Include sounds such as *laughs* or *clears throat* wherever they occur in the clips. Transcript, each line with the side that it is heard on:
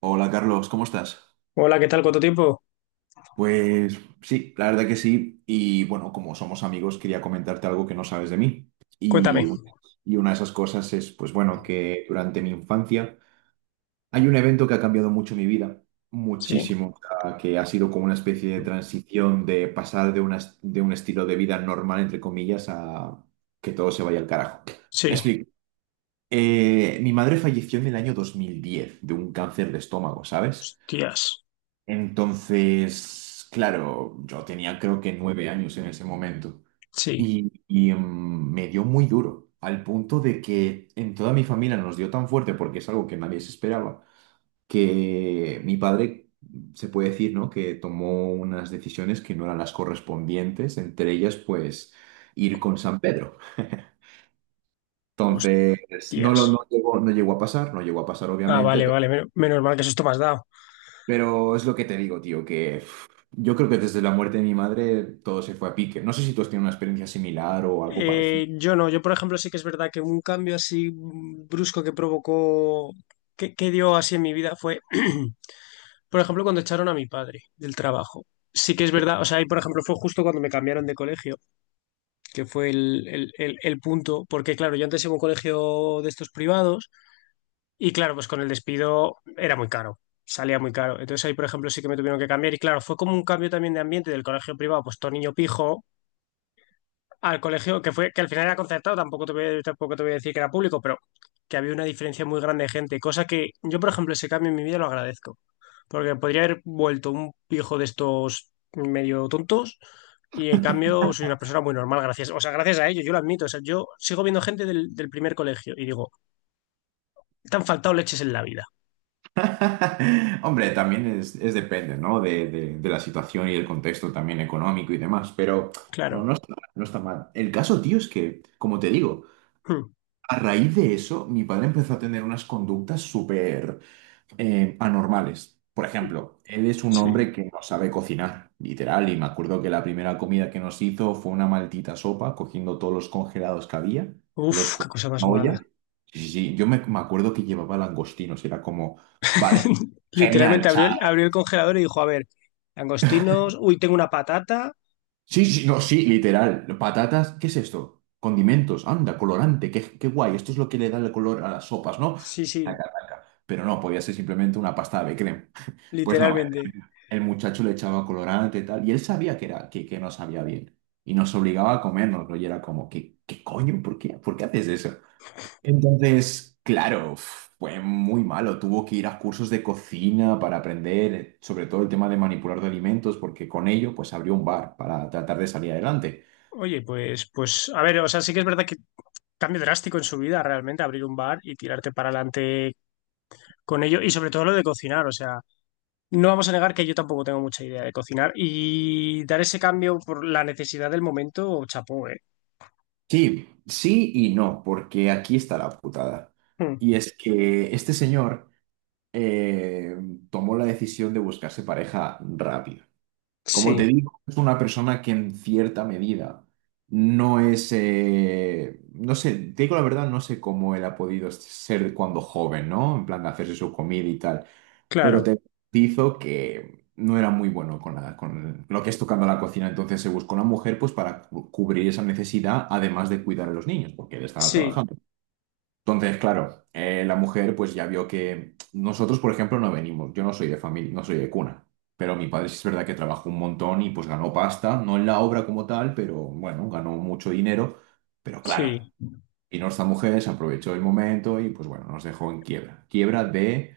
right: Hola Carlos, ¿cómo estás?
left: Hola, ¿qué tal? ¿Cuánto tiempo?
right: Pues sí, la verdad que sí. Y bueno, como somos amigos, quería comentarte algo que no sabes de mí. Y,
left: Cuéntame.
right: un- y una de esas cosas es, pues bueno, que durante mi infancia hay un evento que ha cambiado mucho mi vida,
left: Sí,
right: muchísimo, o sea, que ha sido como una especie de transición de pasar de, de un estilo de vida normal, entre comillas, a que todo se vaya al carajo. Me
left: sí.
right: explico. Mi madre falleció en el año 2010 de un cáncer de estómago, ¿sabes?
left: Hostias.
right: Entonces, claro, yo tenía creo que 9 años en ese momento
left: Sí,
right: y me dio muy duro, al punto de que en toda mi familia nos dio tan fuerte, porque es algo que nadie se esperaba, que mi padre, se puede decir, ¿no?, que tomó unas decisiones que no eran las correspondientes, entre ellas, pues, ir con San Pedro. Entonces, no,
left: hostias.
right: lo, no llegó, no llegó a pasar, no llegó a pasar
left: Ah,
right: obviamente.
left: vale, vale. Menos mal que eso me has dado.
right: Pero es lo que te digo, tío, que uf, yo creo que desde la muerte de mi madre todo se fue a pique. No sé si tú has tenido una experiencia similar o algo parecido.
left: Yo no, yo por ejemplo sí que es verdad que un cambio así brusco que provocó, que dio así en mi vida fue, *clears throat* por ejemplo, cuando echaron a mi padre del trabajo. Sí que es
right: Que-
left: verdad, o sea, y por ejemplo fue justo cuando me cambiaron de colegio, que fue el punto, porque claro, yo antes iba a un colegio de estos privados. Y claro, pues con el despido era muy caro, salía muy caro. Entonces ahí, por ejemplo, sí que me tuvieron que cambiar. Y claro, fue como un cambio también de ambiente del colegio privado, pues todo niño pijo, al colegio que fue, que al final era concertado, tampoco te voy a decir que era público, pero que había una diferencia muy grande de gente, cosa que yo, por ejemplo, ese cambio en mi vida lo agradezco, porque podría haber vuelto un pijo de estos medio tontos. Y en cambio soy una persona muy normal, gracias. O sea, gracias a ello, yo lo admito. O sea, yo sigo viendo gente del primer colegio y digo, te han faltado leches en la vida.
right: *laughs* Hombre, también es depende, ¿no? De la situación y el contexto también económico y demás, pero no,
left: Claro.
right: no está mal. El caso, tío, es que, como te digo,
left: Hmm.
right: a raíz de eso, mi padre empezó a tener unas conductas súper, anormales. Por ejemplo, él es un
left: Sí.
right: hombre que no sabe cocinar, literal, y me acuerdo que la primera comida que nos hizo fue una maldita sopa, cogiendo todos los congelados que había,
left: Uf,
right: los
left: qué
right: ponía en
left: cosa más
right: una
left: mala.
right: olla. Sí, sí, sí, yo me acuerdo que llevaba langostinos, era como, vale,
left: *laughs*
right: genial,
left: Literalmente
right: o sea,
left: abrió el congelador y dijo, a ver, angostinos, uy, tengo una patata.
right: sí, sí, no, sí, literal, patatas, ¿qué es esto? Condimentos, anda, colorante, qué, guay, esto es lo que le da el color a las sopas, ¿no?
left: Sí, sí,
right: Pero no, podía ser simplemente una pasta de crema. Pues no,
left: literalmente.
right: el muchacho le echaba colorante y tal, y él sabía que no sabía bien, y nos obligaba a comernos, y era como, ¿qué coño? ¿Por qué? ¿Por qué haces eso? Entonces, claro, fue muy malo, tuvo que ir a cursos de cocina para aprender, sobre todo el tema de manipular de alimentos, porque con ello, pues abrió un bar para tratar de salir adelante.
left: Oye, pues, pues, a ver, o sea, sí que es verdad que cambio drástico en su vida realmente abrir un bar y tirarte para adelante con ello y sobre todo lo de cocinar, o sea, no vamos a negar que yo tampoco tengo mucha idea de cocinar y dar ese cambio por la necesidad del momento, chapó, ¿eh?
right: Sí, sí y no, porque aquí está la putada.
left: Mm.
right: Y es que este señor eh, tomó la decisión de buscarse pareja rápido. Como te
left: Sí,
right: digo, es una persona que en cierta medida no es, no sé, te digo la verdad, no sé cómo él ha podido ser cuando joven, ¿no? En plan de hacerse su comida y tal, pero
left: claro,
right: te hizo que no era muy bueno con, con lo que es tocando la cocina, entonces se buscó una mujer pues para cubrir esa necesidad, además de cuidar a los niños, porque él estaba
left: sí,
right: trabajando. Entonces, claro, la mujer pues ya vio que nosotros, por ejemplo, no venimos, yo no soy de familia, no soy de cuna, pero mi padre sí es verdad que trabajó un montón y pues ganó pasta, no en la obra como tal, pero bueno, ganó mucho dinero, pero claro,
left: sí.
right: y nuestra mujer se aprovechó del momento y pues bueno, nos dejó en quiebra. Quiebra de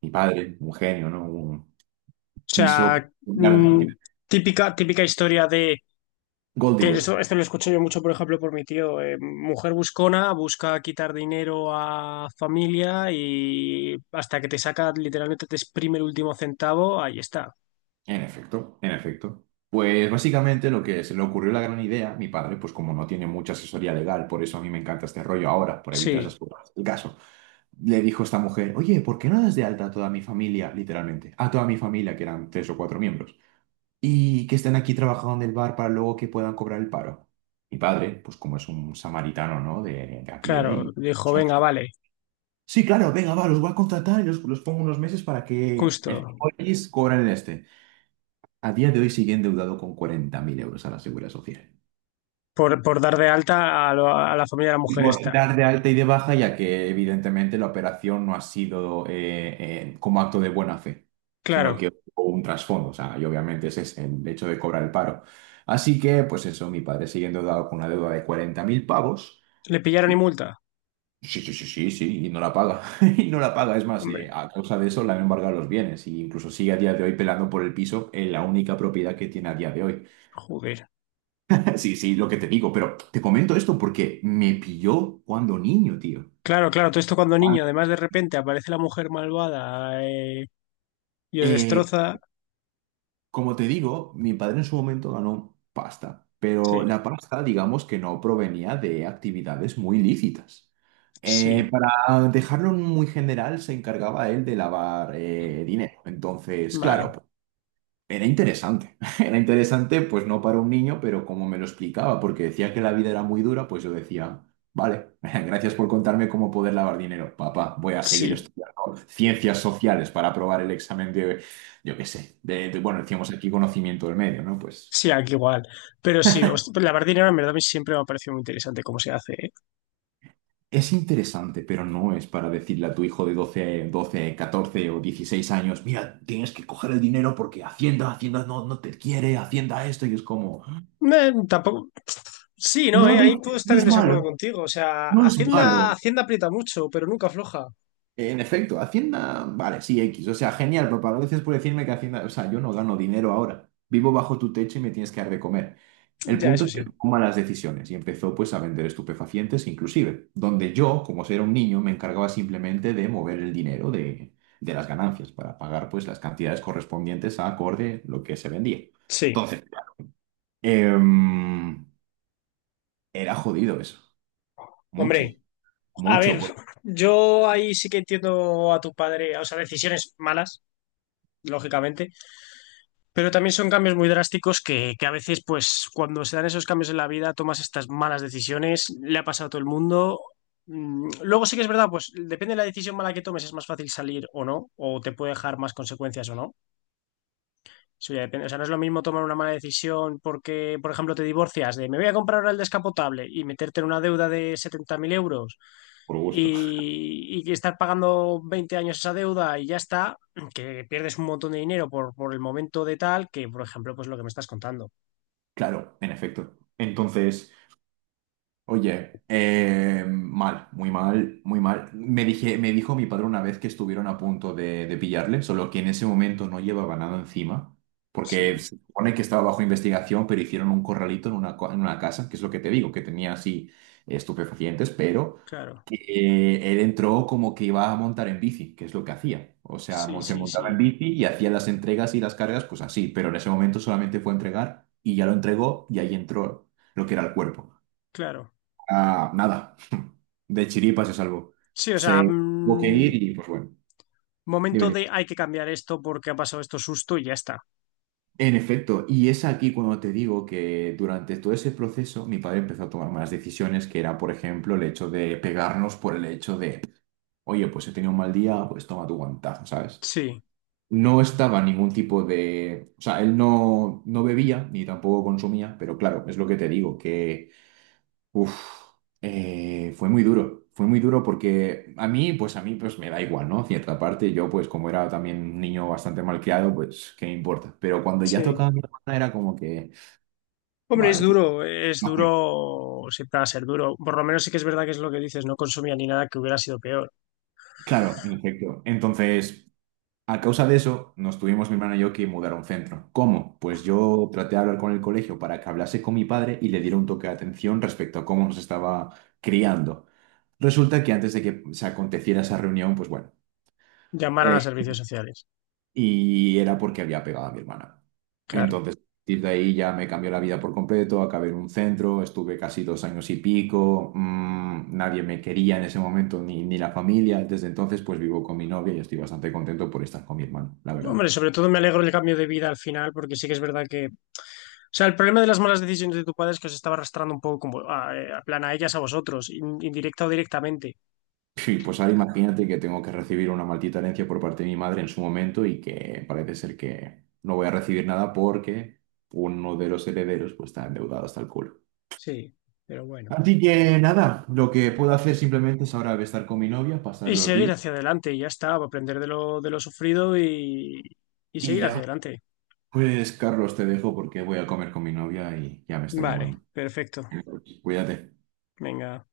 right: mi padre, un genio, ¿no?
left: O
right: Quiso...
left: sea, mm, típica, típica historia de
right: Gold
left: que eso,
right: digger.
left: esto lo escucho yo mucho, por ejemplo, por mi tío. Mujer buscona, busca quitar dinero a familia y hasta que te saca, literalmente te exprime el último centavo, ahí está.
right: En efecto, en efecto. Pues básicamente lo que se le ocurrió la gran idea, mi padre, pues como no tiene mucha asesoría legal, por eso a mí me encanta este rollo ahora, por evitar
left: Sí,
right: esas cosas. El caso, le dijo esta mujer, oye, ¿por qué no das de alta a toda mi familia, literalmente? A toda mi familia, que eran tres o cuatro miembros, y que estén aquí trabajando en el bar para luego que puedan cobrar el paro. Mi padre, pues como es un samaritano, ¿no? De a pie
left: claro.
right: y.
left: Dijo, venga, vale,
right: Sí, claro, venga, va, los voy a contratar y los pongo unos meses para que el
left: justo.
right: país cobren el este. A día de hoy sigue endeudado con 40.000 euros a la Seguridad Social.
left: Por dar de alta a, a la familia de la mujer
right: Por
left: esta.
right: dar de alta y de baja, ya que evidentemente la operación no ha sido como acto de buena fe, sino que
left: Claro.
right: hubo un trasfondo, o sea, y obviamente ese es el hecho de cobrar el paro. Así que, pues eso, mi padre sigue endeudado con una deuda de 40.000 pavos.
left: ¿Le pillaron y
right: Y,
left: multa?
right: sí, sí, sí, sí, sí, y no la paga. *laughs* Y no la paga. Es más,
left: Hombre,
right: a causa de eso le han embargado los bienes. Y incluso sigue a día de hoy pelando por el piso en la única propiedad que tiene a día de hoy.
left: joder.
right: Sí, sí, lo que te digo, pero te comento esto porque me pilló cuando niño, tío.
left: Claro, claro, todo esto cuando
right: Juan.
left: niño, además de repente aparece la mujer malvada, y os
right: Eh,
left: destroza.
right: como te digo, mi padre en su momento ganó pasta, pero
left: Sí.
right: la pasta, digamos que no provenía de actividades muy lícitas. Eh,
left: Sí,
right: para dejarlo muy general, se encargaba él de lavar dinero. Entonces, claro,
left: vale.
right: era interesante, *laughs* era interesante, pues no para un niño, pero como me lo explicaba, porque decía que la vida era muy dura, pues yo decía, vale, *laughs* gracias por contarme cómo poder lavar dinero, papá, voy a seguir
left: Sí,
right: estudiando ciencias sociales para aprobar el examen de, yo qué sé, de, bueno, decíamos aquí conocimiento del medio, ¿no? Pues
left: sí, aquí igual. Pero sí, lavar dinero en verdad a mí siempre me ha parecido muy interesante cómo se hace, ¿eh?
right: es interesante, pero no es para decirle a tu hijo de doce 14 o 16 años, mira, tienes que coger el dinero porque Hacienda no, no te quiere, Hacienda esto, y es como.
left: Tampoco. Sí, no,
right: No
left: ahí puedo
right: dice,
left: estar
right: no
left: en
right: es
left: desacuerdo
right: malo.
left: contigo. O sea,
right: No es
left: Hacienda,
right: malo.
left: Hacienda aprieta mucho, pero nunca afloja.
right: En efecto, Hacienda, vale, sí, X. O sea, genial, papá. Gracias por decirme que Hacienda, o sea, yo no gano dinero ahora. Vivo bajo tu techo y me tienes que dar de comer. El
left: Ya,
right: punto
left: eso
right: es que
left: sí.
right: tomó malas decisiones y empezó pues a vender estupefacientes inclusive, donde yo, como era un niño, me encargaba simplemente de mover el dinero de las ganancias para pagar pues las cantidades correspondientes a acorde lo que se vendía.
left: Sí.
right: Entonces, em, era jodido eso. Mucho,
left: Hombre, a
right: mucho
left: ver, yo ahí sí que entiendo a tu padre, o sea, decisiones malas, lógicamente, pero también son cambios muy drásticos que a veces, pues, cuando se dan esos cambios en la vida, tomas estas malas decisiones, le ha pasado a todo el mundo. Mm, luego sí que es verdad, pues depende de la decisión mala que tomes, es más fácil salir o no, o te puede dejar más consecuencias o no. Eso ya depende. O sea, no es lo mismo tomar una mala decisión porque, por ejemplo, te divorcias de me voy a comprar ahora el descapotable y meterte en una deuda de 70.000 euros
right: por gusto.
left: y estar pagando 20 años esa deuda y ya está, que pierdes un montón de dinero por el momento de tal que, por ejemplo, pues lo que me estás contando.
right: Claro, en efecto. Entonces, oye, mal, muy mal, muy mal. Me dijo mi padre una vez que estuvieron a punto de pillarle, solo que en ese momento no llevaba nada encima,
left: Sí,
right: porque se supone que estaba bajo investigación, pero hicieron un corralito en una casa, que es lo que te digo, que tenía así estupefacientes, pero
left: claro.
right: que él entró como que iba a montar en bici, que es lo que hacía. O sea,
left: Sí,
right: se
left: sí,
right: montaba en
left: sí,
right: bici y hacía las entregas y las cargas, pues así, pero en ese momento solamente fue a entregar y ya lo entregó y ahí entró lo que era el cuerpo.
left: claro.
right: Ah, nada. *laughs* De chiripa se salvó.
left: Sí, o sea,
right: Se tuvo que
left: mm,
right: ir y pues bueno, dime,
left: momento
right: dime.
left: de hay que cambiar esto porque ha pasado esto susto y ya está.
right: En efecto, y es aquí cuando te digo que durante todo ese proceso mi padre empezó a tomar malas decisiones, que era, por ejemplo, el hecho de pegarnos por el hecho de, oye, pues he tenido un mal día, pues toma tu guantazo, ¿sabes?
left: Sí,
right: No estaba ningún tipo de. O sea, él no, no bebía ni tampoco consumía, pero claro, es lo que te digo, que uf, fue muy duro porque a mí, pues me da igual, ¿no? Cierta parte, yo pues como era también un niño bastante malcriado, pues qué me importa. Pero cuando ya
left: sí.
right: tocaba a mi hermana era como que,
left: Hombre,
right: vale, tío.
left: es
right: No quiero.
left: duro, siempre va a ser duro. Por lo menos sí que es verdad que es lo que dices, no consumía ni nada que hubiera sido peor.
right: Claro, en efecto. Entonces, a causa de eso, nos tuvimos mi hermana y yo que mudar a un centro. ¿Cómo? Pues yo traté de hablar con el colegio para que hablase con mi padre y le diera un toque de atención respecto a cómo nos estaba criando. Resulta que antes de que se aconteciera esa reunión, pues bueno.
left: Llamaron a
right: eh,
left: servicios sociales,
right: y era porque había pegado a mi hermana.
left: claro.
right: Entonces, a partir de ahí ya me cambió la vida por completo, acabé en un centro, estuve casi 2 años y pico, nadie me quería en ese momento, ni la familia. Desde entonces, pues vivo con mi novia y estoy bastante contento por estar con mi hermano, la verdad.
left: Hombre, sobre todo me alegro del cambio de vida al final, porque sí que es verdad que... O sea, el problema de las malas decisiones de tu padre es que os estaba arrastrando un poco como a plan a ellas, a vosotros, indirecta o directamente.
right: Y pues ahora imagínate que tengo que recibir una maldita herencia por parte de mi madre en su momento y que parece ser que no voy a recibir nada porque uno de los herederos pues está endeudado hasta el culo.
left: Sí, pero bueno.
right: Así que nada, lo que puedo hacer simplemente es ahora estar con mi novia, pasar
left: Y
right: los
left: seguir
right: días
left: hacia adelante, y ya está, aprender de lo sufrido y
right: y
left: seguir hacia
right: ya.
left: adelante.
right: Pues Carlos, te dejo porque voy a comer con mi novia y ya me está
left: Vale,
right: llamando.
left: perfecto.
right: Cuídate.
left: Venga.